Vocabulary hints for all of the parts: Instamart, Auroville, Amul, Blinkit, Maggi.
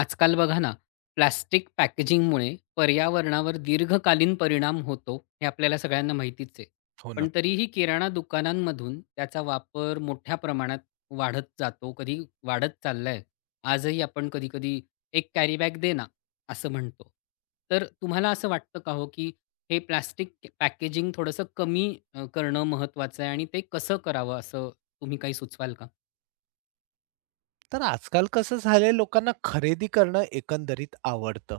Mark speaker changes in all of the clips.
Speaker 1: आजकाल बघा ना, प्लास्टिक पॅकेजिंगमुळे पर्यावरणावर दीर्घकालीन परिणाम होतो, हे आपल्याला सगळ्यांना माहितीच आहे.
Speaker 2: हो ना.
Speaker 1: पण तरीही किराणा दुकानांमधून त्याचा वापर मोठ्या प्रमाणात वाढत जातो, कधी वाढत चाललाय. आजही आपण कधी-कधी "एक कॅरी बॅग दे ना," असं म्हणतो. तर तुम्हाला असं वाटतं का हो, की हे प्लास्टिक पॅकेजिंग थोडंसं कमी करणं महत्त्वाचं आहे आणि ते कसं करावं, असं तुम्ही काही सुचवाल का?
Speaker 2: तर आजकाल कसं झालंय लोकांना खरेदी करणं एकंदरीत आवडतं.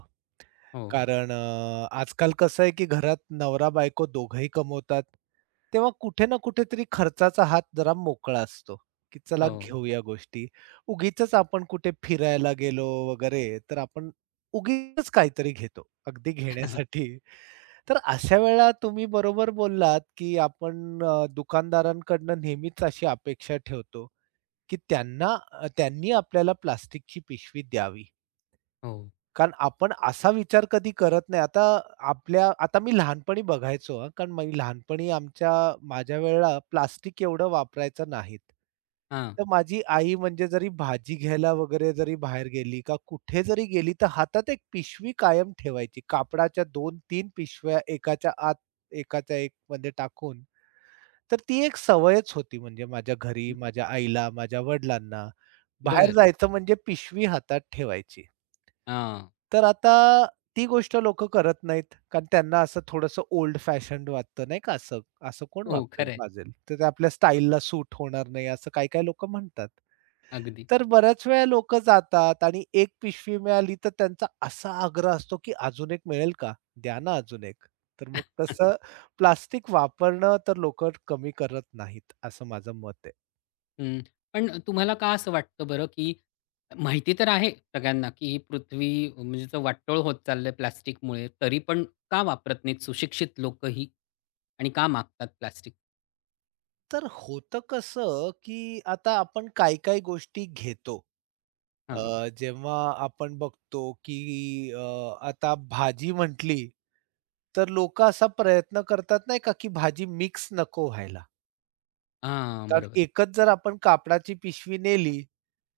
Speaker 1: हो,
Speaker 2: कारण आजकाल कसं आहे की घरात नवरा-बायको दोघंही कमवतात. तेव्हा कुठे ना कुठेतरी खर्चाचा हात जरा मोकळा असतो, की चला
Speaker 1: हो.
Speaker 2: घेऊया गोष्टी. उगीचच आपण कुठे फिरायला गेलो वगैरे तर आपण उगीचच काहीतरी घेतो, अगदी घेण्यासाठी. तर अशा वेळेला तुम्ही बरोबर बोललात, की आपण दुकानदारांकडनं नेहमीच अशी अपेक्षा ठेवतो, की त्यांनी आपल्याला प्लास्टिकची पिशवी द्यावी.
Speaker 1: हो.
Speaker 2: कारण आपण असा विचार कधी करत नाही. आता आपल्या आता मी लहानपणी बघायचो हां, कारण मी लहानपणी माझ्या वेळेला प्लास्टिक एवढं वापरायचं नाहीत.
Speaker 1: हां.
Speaker 2: तर माझी आई म्हणजे जरी भाजी घ्यायला वगैरे जरी बाहेर गेली का कुठे जरी गेली, तर हातात एक पिशवी कायम ठेवायची. कापडाच्या 2-3 पिशव्या एकाच्या आत, एकाच्या एक मध्ये टाकून तर ती एक सवयच होती म्हणजे माझ्या घरी, माझ्या आईला, माझ्या वडिलांना. बाहेर
Speaker 1: बरं.
Speaker 2: जायचं म्हणजे पिशवी हातात ठेवायची.
Speaker 1: हां.
Speaker 2: तर आता ती गोष्ट लोक करत नाहीत. कारण त्यांना असं थोडंसं ओल्ड फॅशन्ड वाटतं नाही का असं, कोण
Speaker 1: हो,
Speaker 2: वापरेल,
Speaker 1: खरं
Speaker 2: वाजेल. तर ते आपल्या स्टाईलला सूट होणार नाही असं काही काही लोकं म्हणतात.
Speaker 1: अगदी.
Speaker 2: तर बऱ्याच वेळा लोकं जातात आणि एक पिशवी मिळाली, तर त्यांचा असा आग्रह असतो, की "अजून एक मिळेल का? द्या ना अजून एक." तर मग तसं प्लास्टिक वापरणं तर लोकं कमी करत नाहीत, असं माझं मत आहे.
Speaker 1: हं. पण तुम्हाला का असं वाटतं बरं, की माहिती तर आहे सगळ्यांना, की ही पृथ्वी म्हणजे असं वाटोळ होत चाललंय प्लास्टिकमुळे, तरी पण का वापरत नाहीत सुशिक्षित लोकही? आणि का मागतात प्लास्टिक?
Speaker 2: तर होतं कसं, की आता आपण काही-काही गोष्टी घेतो.
Speaker 1: हां.
Speaker 2: जेव्हा आपण बघतो, की अ, आता भाजी म्हटली, तर लोकं असा प्रयत्न करतात नाही का, की भाजी मिक्स नको व्हायला.
Speaker 1: हां,
Speaker 2: कारण
Speaker 1: बरोबर.
Speaker 2: एकच जर आपण कापडाची पिशवी नेली,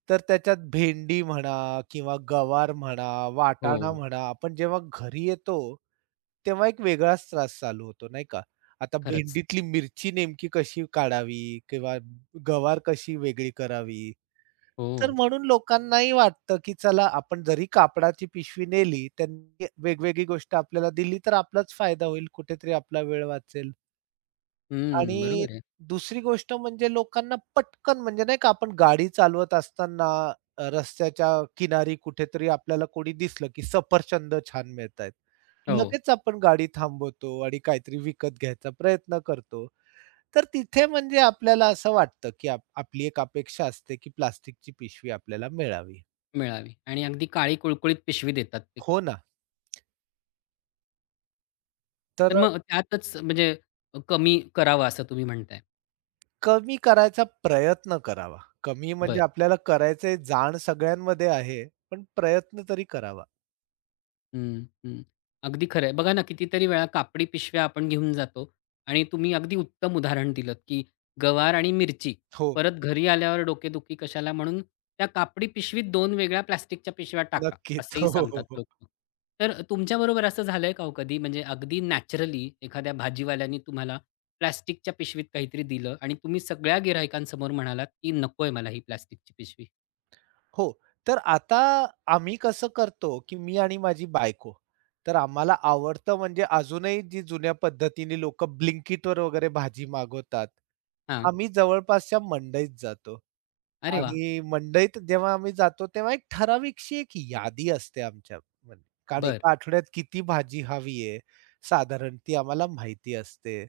Speaker 2: तर त्याच्यात भेंडी म्हणा किंवा गवार म्हणा,
Speaker 1: हो,
Speaker 2: वाटाणा हो. म्हणा, आपण जेव्हा घरी येतो, तेव्हा एक वेगळाच त्रास चालू होतो, नाही का? आता
Speaker 1: खरंच.
Speaker 2: भेंडीतली मिरची नेमकी कशी काढावी किंवा गवार कशी वेगळी करावी? तर
Speaker 1: हो.
Speaker 2: म्हणून लोकांनाही वाटतं, की चला आपण जरी कापडाची पिशवी नेली, त्यांनी वेगवेगळी गोष्ट आपल्याला दिली, तर आपलाच फायदा होईल, कुठेतरी आपला वेळ वाचेल.
Speaker 1: हं,
Speaker 2: आणि
Speaker 1: बरोबर आहे.
Speaker 2: दुसरी गोष्ट म्हणजे लोकांना पटकन म्हणजे नाही का आपण गाडी चालवत असताना रस्त्याच्या किनारी कुठेतरी आपल्याला कोणी दिसलं, की सफरचंद छान मिळतायत.
Speaker 1: हो,
Speaker 2: लगेच आपण गाडी थांबवतो आणि काहीतरी विकत घ्यायचा प्रयत्न करतो. तर तिथे म्हणजे आपल्याला असं वाटतं, की आपली एक अपेक्षा असते, की प्लास्टिकची पिशवी आपल्याला मिळावी.
Speaker 1: मिळावी आणि अगदी काळी कुळकुळीत पिशवी देतात ते.
Speaker 2: हो ना. तर
Speaker 1: तर मग त्यातच म्हणजे कमी करावं असं तुम्ही म्हणताय.
Speaker 2: कमी करायचा प्रयत्न करावा. कमी म्हणजे
Speaker 1: बरं.
Speaker 2: आपल्याला करायचे जाण सगळ्यांमध्ये आहे, पण प्रयत्न तरी करावा.
Speaker 1: हं, हं. अगदी खरं आहे. बघा ना, कितीतरी वेळा कापडी पिशव्या आपण घेऊन जातो आणि तुम्ही अगदी उत्तम उदाहरण दिलंत, की गवार आणि मिरची
Speaker 2: हो.
Speaker 1: परत घरी आल्यावर डोकेदुखी कशाला म्हणून त्या कापडी पिशवीत दोन वेगळ्या प्लास्टिकच्या पिशव्या टाका,
Speaker 2: नक्कीच.
Speaker 1: असंही
Speaker 2: हो, हो, हो,
Speaker 1: सांगतात
Speaker 2: हो.
Speaker 1: लोकं. तर तुमच्याबरोबर असं झालंय का हो कधी? म्हणजे अगदी नॅचरली एखाद्या भाजीवाल्यानी तुम्हाला प्लास्टिकच्या पिशवीत काहीतरी दिलं आणि तुम्ही सगळ्या गिराहिकांसमोर म्हणालात, की "नकोय मला ही प्लास्टिकची पिशवी."
Speaker 2: हो, तर आता आम्ही कसं करतो, की मी आणि माझी बायको, तर आम्हाला आवडतं म्हणजे अजूनही जी जुन्या पद्धतीने लोकं Blinkitवर वगैरे भाजी मागवतात,
Speaker 1: हां.
Speaker 2: आम्ही जवळपासच्या मंडईत जातो.
Speaker 1: अरे वाह!
Speaker 2: आणि मंडईत जेव्हा आम्ही जातो, तेव्हा एक ठराविकशी एक यादी असते आमच्या म्हणजे. कारण
Speaker 1: बरं.
Speaker 2: एका आठवड्यात किती भाजी हवी आहे, साधारण ती आम्हाला माहिती असते.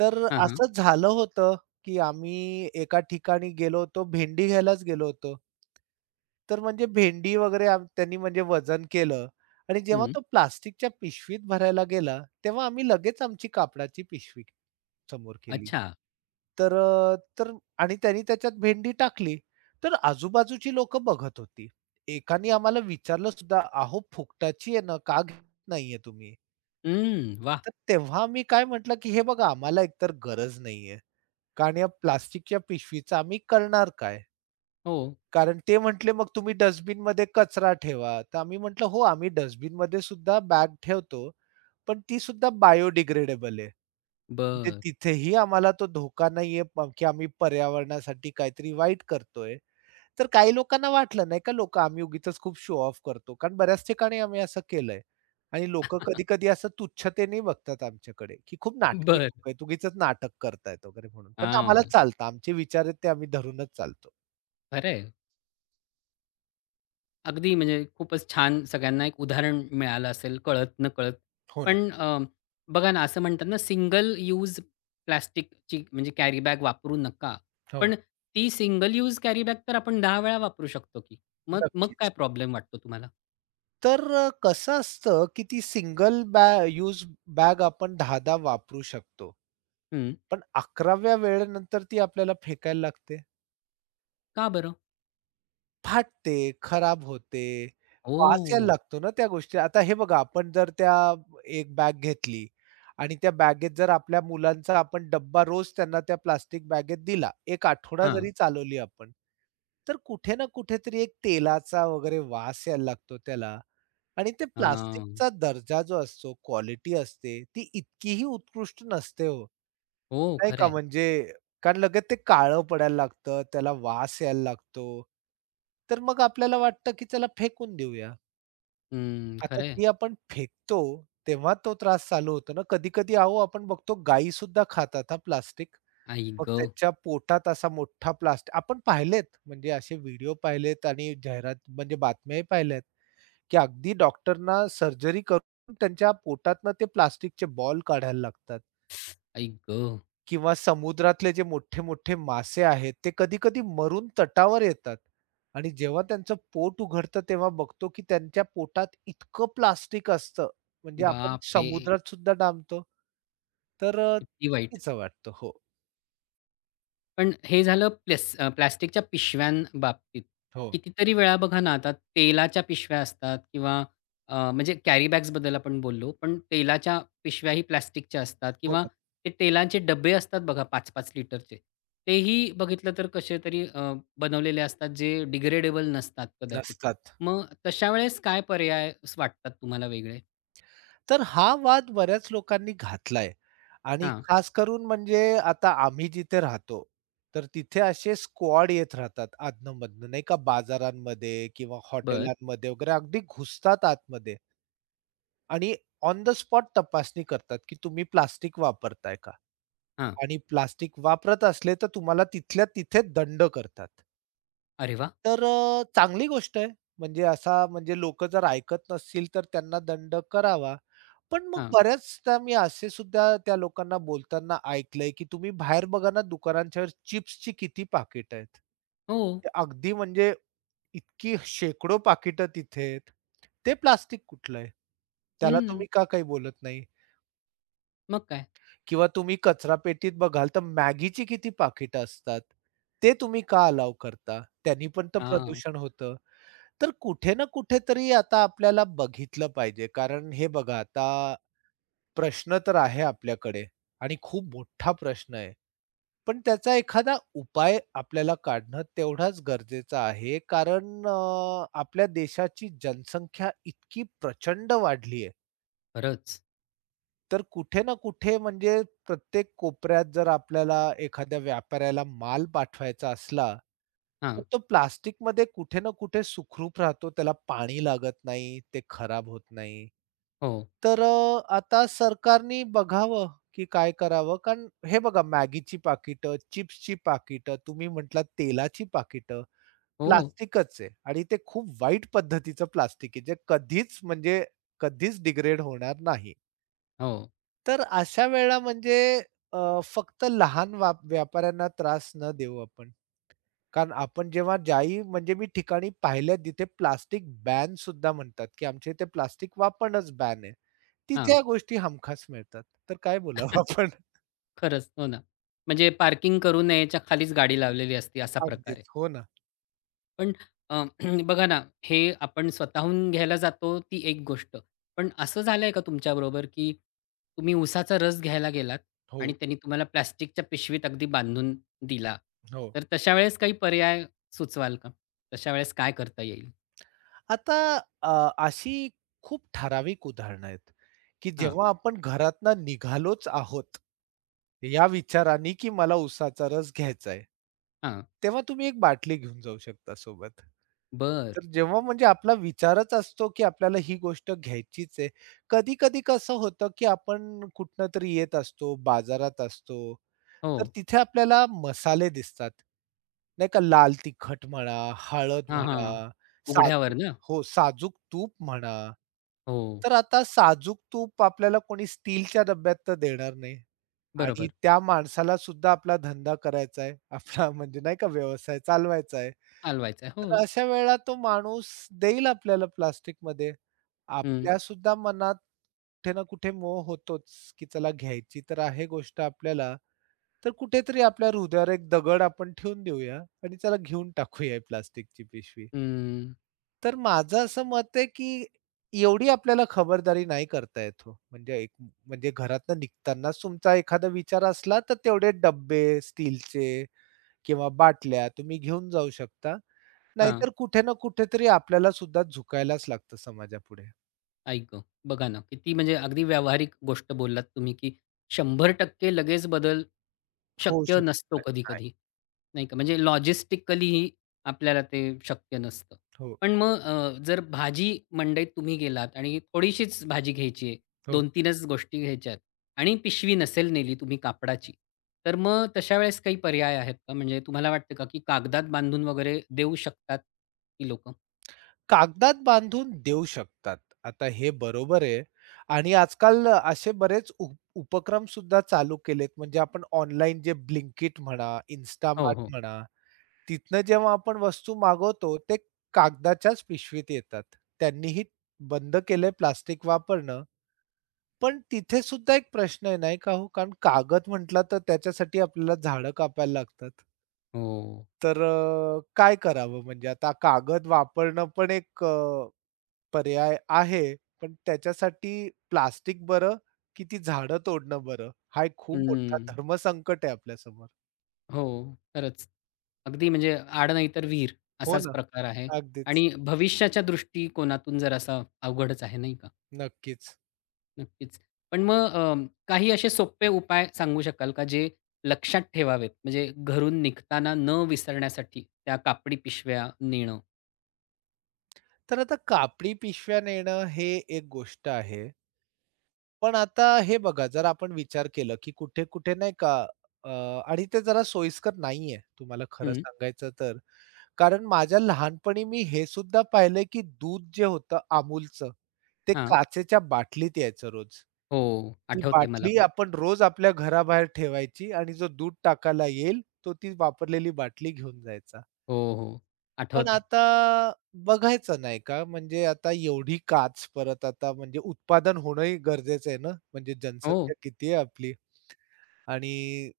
Speaker 2: तर
Speaker 1: हां, हां.
Speaker 2: असंच झालं होतं, की आम्ही एका ठिकाणी गेलो होतो, भेंडी घ्यायलाच गेलो होतो. तर म्हणजे भेंडी वगैरे त्यांनी म्हणजे वजन केलं आणि जेव्हा
Speaker 1: हं.
Speaker 2: तो प्लास्टिकच्या पिशवीत भरायला गेला, तेव्हा आम्ही लगेच आमची कापडाची पिशवी समोर केली.
Speaker 1: अच्छा.
Speaker 2: तर अ, तर आणि त्यांनी त्याच्यात भेंडी टाकली, तर आजूबाजूची लोकं बघत होती. एकानी आम्हाला विचारलं सुद्धा, "अहो फुकटाची आहे ना, का घेत नाहीये तुम्ही?"
Speaker 1: हं. वाह!
Speaker 2: तर तेव्हा मी काय म्हटलं, की "हे बघा आम्हाला एकतर गरज नाहीये, कारण या प्लास्टिकच्या पिशवीचा आम्ही करणार काय?"
Speaker 1: हो.
Speaker 2: कारण ते म्हटले, "मग तुम्ही डस्टबिनमध्ये कचरा ठेवा." तर आम्ही म्हटलं, "हो, आम्ही डस्टबिनमध्ये सुद्धा बॅग ठेवतो." पण ती सुद्धा बायोडिग्रेडेबल आहे. म्हणजे
Speaker 1: बरं.
Speaker 2: तिथेही आम्हाला तो धोका नाहीये की आम्ही पर्यावरणासाठी काहीतरी वाईट करतोय. तर काही लोकांना वाटलं नाही का लोकं आम्ही उगीचच खूप शो ऑफ करतो. कारण बऱ्याच ठिकाणी आम्ही असं केलंय आणि लोकं कधी-कधी असं तुच्छतेने बघतात आमच्याकडे, की खूप नाटकी
Speaker 1: बरं.
Speaker 2: लोकं आहेत, उगीचच नाटक करतायत वगैरे म्हणून. पण आम्हाला
Speaker 1: हां.
Speaker 2: चालतं. आमचे विचार आहेत ते आम्ही धरूनच चालतो.
Speaker 1: खरं अगदी म्हणजे खूपच छान सगळ्यांना एक उदाहरण मिळालं असेल कळत-नकळत.
Speaker 2: हो ना.
Speaker 1: पण बघा ना, असं म्हणतात ना, सिंगल यूज प्लास्टिकची म्हणजे कॅरी बॅग वापरू नका.
Speaker 2: हो,
Speaker 1: पण ती सिंगल यूज कॅरी बॅग तर आपण 10 वेळा वापरू शकतो की. मग मग काय
Speaker 2: नक्कीच.
Speaker 1: प्रॉब्लेम वाटतो तुम्हाला?
Speaker 2: तर कसं असतं, की ती सिंगल यूज बॅग आपण 10-10 वापरू शकतो.
Speaker 1: हं.
Speaker 2: पण 11व्या वेळेनंतर ती आपल्याला फेकायला लागते.
Speaker 1: का बरं?
Speaker 2: फाटते, खराब होते, वास यायला
Speaker 1: ओह!
Speaker 2: लागतो ना त्या गोष्टी. आता हे बघा आपण जर त्या एक बॅग घेतली आणि त्या बॅगेत जर आपल्या मुलांचा आपण डब्बा रोज त्यांना त्या प्लास्टिक बॅगेत दिला, 1 आठवडा जरी
Speaker 1: हां.
Speaker 2: चालवली आपण, तर कुठे ना कुठेतरी एक तेलाचा वगैरे वास यायला लागतो त्याला आणि ते
Speaker 1: हां.
Speaker 2: प्लास्टिकचा दर्जा जो असतो, क्वालिटी असते, ती इतकीही उत्कृष्ट नसते हो.
Speaker 1: हो,
Speaker 2: नाही का
Speaker 1: खरं
Speaker 2: म्हणजे कारण लगेच ते काळं पडायला लागतं, त्याला वास यायला लागतो. तर मग आपल्याला वाटतं, की चला फेकून देऊया.
Speaker 1: हं.
Speaker 2: आता
Speaker 1: खरं
Speaker 2: ती आपण फेकतो, तेव्हा तो त्रास चालू होतो ना. कधी-कधी अहो आपण बघतो गायी सुद्धा खातात हां प्लास्टिक.
Speaker 1: आई
Speaker 2: मग
Speaker 1: गं!
Speaker 2: त्यांच्या पोटात असा मोठा प्लास्टिक आपण पाहिलेत म्हणजे असे व्हिडिओ पाहिलेत आणि जाहिरात म्हणजे बातम्याही पाहिल्यात, की अगदी डॉक्टरना सर्जरी करून त्यांच्या पोटातनं ते प्लास्टिकचे बॉल काढायला लागतात.
Speaker 1: आई गं!
Speaker 2: किंवा समुद्रातले जे मोठे-मोठे मासे आहेत, ते कधी-कधी मरून तटावर येतात आणि जेव्हा त्यांचं पोट उघडतं, तेव्हा बघतो की त्यांच्या पोटात इतकं प्लास्टिक असतं, म्हणजे हं. आपण
Speaker 1: बापरे!
Speaker 2: समुद्रात सुद्धा डांबतो. तर
Speaker 1: किती वाईट.
Speaker 2: चुकीचं वाटतं. हो,
Speaker 1: पण हे झालं प्लेस प्लास्टिकच्या पिशव्यांबाबतीत.
Speaker 2: हो,
Speaker 1: कितीतरी वेळा बघा ना, आता तेलाच्या पिशव्या असतात किंवा म्हणजे कॅरी बॅग्सबद्दल आपण बोललो, पण तेलाच्या पिशव्याही प्लास्टिकच्या असतात
Speaker 2: हो
Speaker 1: किंवा
Speaker 2: ना.
Speaker 1: ते तेलाचे डब्बे असतात बघा 5-5 लिटरचे. तेही बघितलं तर कसे तरी बनवलेले असतात जे डिग्रेडेबल नसतात कदाचित.
Speaker 2: नसतात.
Speaker 1: मग तशा वेळेस काय पर्याय वाटतात तुम्हाला वेगळे?
Speaker 2: तर हा वाद बऱ्याच लोकांनी घातलाय आणि
Speaker 1: हां.
Speaker 2: खास करून म्हणजे आता आम्ही जिथे राहतो, तर तिथे असे स्क्वॉड येत राहतात अधनं-मधनं नाही का बाजारांमध्ये किंवा
Speaker 1: बरं.
Speaker 2: हॉटेलांमध्ये वगैरे अगदी घुसतात आतमध्ये आणि ऑन द स्पॉट तपासणी करतात, की तुम्ही प्लास्टिक वापरताय का?
Speaker 1: हां.
Speaker 2: आणि प्लास्टिक वापरत असले तर तुम्हाला तिथल्या तिथे दंड करतात.
Speaker 1: अरे वाह!
Speaker 2: तर चांगली गोष्ट आहे. म्हणजे असा म्हणजे लोकं जर ऐकत नसतील तर त्यांना दंड करावा. पण मग
Speaker 1: हां.
Speaker 2: बऱ्याचदा मी असे सुद्धा त्या लोकांना बोलताना ऐकलंय, की तुम्ही बाहेर बघा ना दुकानांच्या वर चिप्सची किती पाकिटं आहेत.
Speaker 1: हो.
Speaker 2: ते अगदी म्हणजे इतकी शेकडो पाकिटं तिथे आहेत. ते प्लास्टिक कुठलं आहे? त्याला
Speaker 1: हं.
Speaker 2: तुम्ही का काही बोलत नाही?
Speaker 1: मग काय?
Speaker 2: किंवा तुम्ही कचरा पेटीत बघाल तर Maggiची किती पाकिटं असतात. ते तुम्ही का अलाऊ करता? त्यांनी पण तर
Speaker 1: हां.
Speaker 2: प्रदूषण होतं. तर कुठे ना कुठेतरी आता आपल्याला बघितलं पाहिजे. कारण हे बघा आता प्रश्न तर आहे आपल्याकडे आणि खूप मोठा प्रश्न आहे. पण त्याचा एखादा उपाय आपल्याला काढणं तेवढाच गरजेचं आहे. कारण आपल्या देशाची जनसंख्या इतकी प्रचंड वाढली आहे.
Speaker 1: खरंच.
Speaker 2: तर कुठे ना कुठे म्हणजे प्रत्येक कोपऱ्यात जर आपल्याला एखाद्या व्यापाऱ्याला माल पाठवायचा असला, तर
Speaker 1: हां.
Speaker 2: तो प्लास्टिकमध्ये कुठे ना कुठे सुखरूप राहतो. त्याला पाणी लागत नाही, ते खराब होत नाही.
Speaker 1: हो.
Speaker 2: तर आता सरकारनी बघावं, की काय करावं? कारण हे बघा Maggiची पाकिटं, चिप्सची पाकिटं, तुम्ही म्हटलात तेलाची पाकिटं,
Speaker 1: हो?
Speaker 2: प्लास्टिकच आहे आणि ते खूप वाईट पद्धतीचं प्लास्टिक आहे, जे कधीच म्हणजे कधीच डिग्रेड होणार नाही.
Speaker 1: हो.
Speaker 2: तर अशा वेळेला म्हणजे अ, फक्त लहान व्यापाऱ्यांना त्रास न देऊ आपण. कारण आपण जेव्हा ज्याही म्हणजे मी ठिकाणी पाहिल्या जिथे प्लास्टिक बॅन सुद्धा म्हणतात, की आमच्या इथे प्लास्टिक वापरणंच बॅन आहे. तिथे
Speaker 1: हां.
Speaker 2: या गोष्टी हमखास मिळतात. तर काय बोलावं आपण?
Speaker 1: खरंच. हो ना. म्हणजे पार्किंग करू नयेच्या खालीच गाडी लावलेली असते असा प्रकार आहे.
Speaker 2: अगदीच. हो ना.
Speaker 1: पण अ, बघा ना, हे आपण स्वतःहून घ्यायला जातो ती एक गोष्ट. पण असं झालंय का तुमच्याबरोबर, की तुम्ही उसाचा रस घ्यायला गेलात
Speaker 2: हो,
Speaker 1: आणि त्यांनी तुम्हाला प्लास्टिकच्या पिशवीत अगदी बांधून दिला.
Speaker 2: हो.
Speaker 1: तर तशा वेळेस काही पर्याय सुचवाल का? तशा वेळेस काय करता येईल?
Speaker 2: आता अ, अशी खूप ठराविक उदाहरणं आहेत, की
Speaker 1: हां,
Speaker 2: जेव्हा आपण घरातनं निघालोच आहोत, या विचाराने की मला उसाचा रस घ्यायचा आहे.
Speaker 1: हां.
Speaker 2: तेव्हा तुम्ही एक बाटली घेऊन जाऊ शकता सोबत.
Speaker 1: बरं.
Speaker 2: तर जेव्हा म्हणजे आपला विचारच असतो, की आपल्याला ही गोष्ट घ्यायचीच आहे. कधी-कधी कसं होतं, की आपण कुठूनतरी येत असतो, बाजारात असतो
Speaker 1: हो.
Speaker 2: तर तिथे आपल्याला मसाले दिसतात. नाही का लाल तिखट म्हणा, हळद
Speaker 1: हां, हां.
Speaker 2: म्हणा, साजूक
Speaker 1: उघड्यावर ना?
Speaker 2: हो, साजूक तूप म्हणा.
Speaker 1: हो.
Speaker 2: तर आता साजूक तूप आपल्याला कोणी स्टीलच्या डब्यात तर देणार नाही आणि
Speaker 1: बरोबर.
Speaker 2: त्या माणसाला सुद्धा आपला धंदा करायचा आहे. आपला म्हणजे नाही का व्यवसाय चालवायचा आहे.
Speaker 1: हलवायचंय.
Speaker 2: तर
Speaker 1: हो.
Speaker 2: अशा वेळेला तो माणूस देईल आपल्याला प्लास्टिकमध्ये.
Speaker 1: हं,
Speaker 2: आपल्या सुद्धा मनात कुठे ना कुठे मोह होतोच, की चला घ्यायची तर आहे गोष्ट आपल्याला, तर कुठेतरी आपल्या हृदयावर एक दगड आपण ठेवून देऊया आणि त्याला घेऊन टाकूया ही प्लास्टिकची पिशवी.
Speaker 1: हं.
Speaker 2: तर माझं असं मत आहे, की एवढी आपल्याला खबरदारी नाही करता येत हो. म्हणजे एक म्हणजे घरातनं निघतानाच तुमचा एखादा विचार असला, तर तेवढे डब्बे स्टीलचे किंवा बाटल्या तुम्ही घेऊन जाऊ शकता.
Speaker 1: हां,
Speaker 2: नाहीतर कुठे ना कुठेतरी आपल्याला सुद्धा झुकायलाच लागतं समाजापुढे.
Speaker 1: आई गं! बघा ना, किती म्हणजे अगदी व्यावहारिक गोष्ट बोललात तुम्ही, की 100% लगेच बदल
Speaker 2: होऊ
Speaker 1: शक्य
Speaker 2: शकत
Speaker 1: नसतो
Speaker 2: नाही. नाही.
Speaker 1: कधी-कधी, नाही का? म्हणजे लॉजिस्टिकलीही आपल्याला ते शक्य नसतं.
Speaker 2: हो,
Speaker 1: पण मग जर भाजी मंडईत तुम्ही गेलात आणि थोडीशीच भाजी घ्यायची आहे,
Speaker 2: हो.
Speaker 1: 2-3च गोष्टी घ्यायच्या आहेत आणि पिशवी नसेल नेली तुम्ही कापडाची, तर मग तशा वेळेस काही पर्याय आहेत का? म्हणजे तुम्हाला वाटतं का, की कागदात बांधून वगैरे देऊ शकतात ती लोकं?
Speaker 2: कागदात बांधून देऊ शकतात. आता हे बरोबर आहे आणि आजकाल असे बरेच उपक्रम सुद्धा चालू केलेत. म्हणजे आपण ऑनलाईन जे ब्लिंकिट म्हणा,
Speaker 1: हो,
Speaker 2: Instamart
Speaker 1: हो.
Speaker 2: म्हणा, तिथनं जेव्हा आपण वस्तू मागवतो ते कागदाच्याच पिशवीत येतात. त्यांनीही बंद केलंय प्लास्टिक वापरणं. पण तिथे सुद्धा एक प्रश्न आहे नाही का हो, कारण कागद म्हटला तर त्याच्यासाठी आपल्याला झाडं कापायला लागतात.
Speaker 1: हो.
Speaker 2: तर काय करावं म्हणजे आता कागद वापरणं पण एक पर्याय आहे, पण त्याच्यासाठी प्लास्टिक बरं, की ती झाडं तोडणं बरं? हा एक खूप मोठा
Speaker 1: हं.
Speaker 2: धर्मसंकट आहे आपल्यासमोर.
Speaker 1: हो, खरंच. अगदी म्हणजे आड नाहीतर विहीर
Speaker 2: हो
Speaker 1: असाच
Speaker 2: ना.
Speaker 1: प्रकार आहे
Speaker 2: अगदीच.
Speaker 1: आणि भविष्याच्या दृष्टिकोनातून जर असा अवघडच आहे, नाही का?
Speaker 2: नक्कीच.
Speaker 1: नक्कीच. पण मग काही असे सोपे उपाय सांगू शकाल का जे लक्षात ठेवावेत? म्हणजे घरून निघताना न विसरण्यासाठी त्या कापडी पिशव्या नेणं.
Speaker 2: तर आता कापडी पिशव्या नेणं हे एक गोष्ट आहे. पण आता हे बघा, जर आपण विचार केलं, की कुठे-कुठे नाही का अ, आणि ते जरा सोयीस्कर नाहीये, तुम्हाला खरं
Speaker 1: हं.
Speaker 2: सांगायचं तर. कारण माझ्या लहानपणी मी हे सुद्धा पाहिलंय, की दूध जे होतं Amulचं, ते
Speaker 1: हां.
Speaker 2: काचेच्या बाटलीत यायचं रोज.
Speaker 1: हो,
Speaker 2: ती
Speaker 1: आठवतंय मला
Speaker 2: बाटली
Speaker 1: पण.
Speaker 2: आपण रोज आपल्या घराबाहेर ठेवायची आणि जो दूध टाकायला येईल, तो ती वापरलेली बाटली घेऊन जायचा.
Speaker 1: हो, हो.
Speaker 2: पण
Speaker 1: आठवतंय.
Speaker 2: आता बघायचं नाही का, म्हणजे आता एवढी काच परत आता म्हणजे उत्पादन होणंही गरजेचं आहे ना, म्हणजे
Speaker 1: हो.
Speaker 2: जनसंख्या किती आहे आपली आणि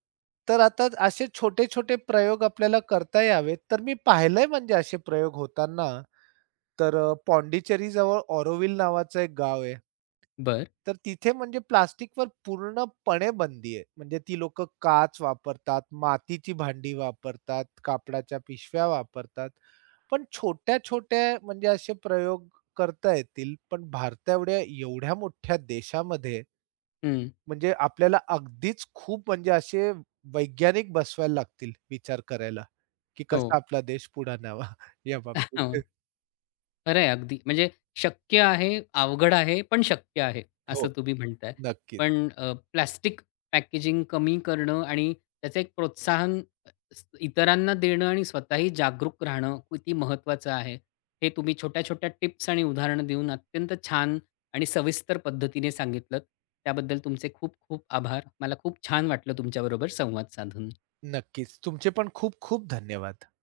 Speaker 2: तर आता असे छोटे-छोटे प्रयोग आपल्याला करता यावेत. तर मी पाहिलंय म्हणजे असे प्रयोग होताना तर पॉंडिचेरीजवळ ऑरोविल नावाचं एक गाव आहे.
Speaker 1: बरं.
Speaker 2: तर तिथे म्हणजे प्लास्टिकवर पूर्णपणे बंदी आहे. म्हणजे ती लोकं काच वापरतात, मातीची भांडी वापरतात, कापडाच्या पिशव्या वापरतात. पण छोट्या-छोट्या म्हणजे असे प्रयोग करता येतील. पण भारता एवढ्या एवढ्या मोठ्या देशामध्ये
Speaker 1: हं.
Speaker 2: म्हणजे आपल्याला अगदीच खूप म्हणजे असे वैज्ञानिक बसवायला लागतील विचार करायला, की
Speaker 1: हो.
Speaker 2: कसा आपला देश पुढे न्यावा या बाबतीत.
Speaker 1: खरं आहे अगदी. म्हणजे शक्य आहे, अवघड आहे, पण शक्य आहे,
Speaker 2: हो,
Speaker 1: असं तुम्ही म्हणताय.
Speaker 2: नक्कीच.
Speaker 1: पण प्लास्टिक पॅकेजिंग कमी करणं आणि त्याचं एक प्रोत्साहन अ, इतरांना देणं आणि स्वतःही जागरूक राहणं किती महत्त्वाचं आहे, हे तुम्ही छोट्या-छोट्या टिप्स आणि उदाहरणं देऊन अत्यंत छान आणि सविस्तर पद्धतीने सांगितलंत. त्याबद्दल तुमचे खूप खूप आभार. मला खूप छान वाटलं तुमच्याबरोबर संवाद साधून.
Speaker 2: नक्कीच. तुमचे पण खूप खूप धन्यवाद.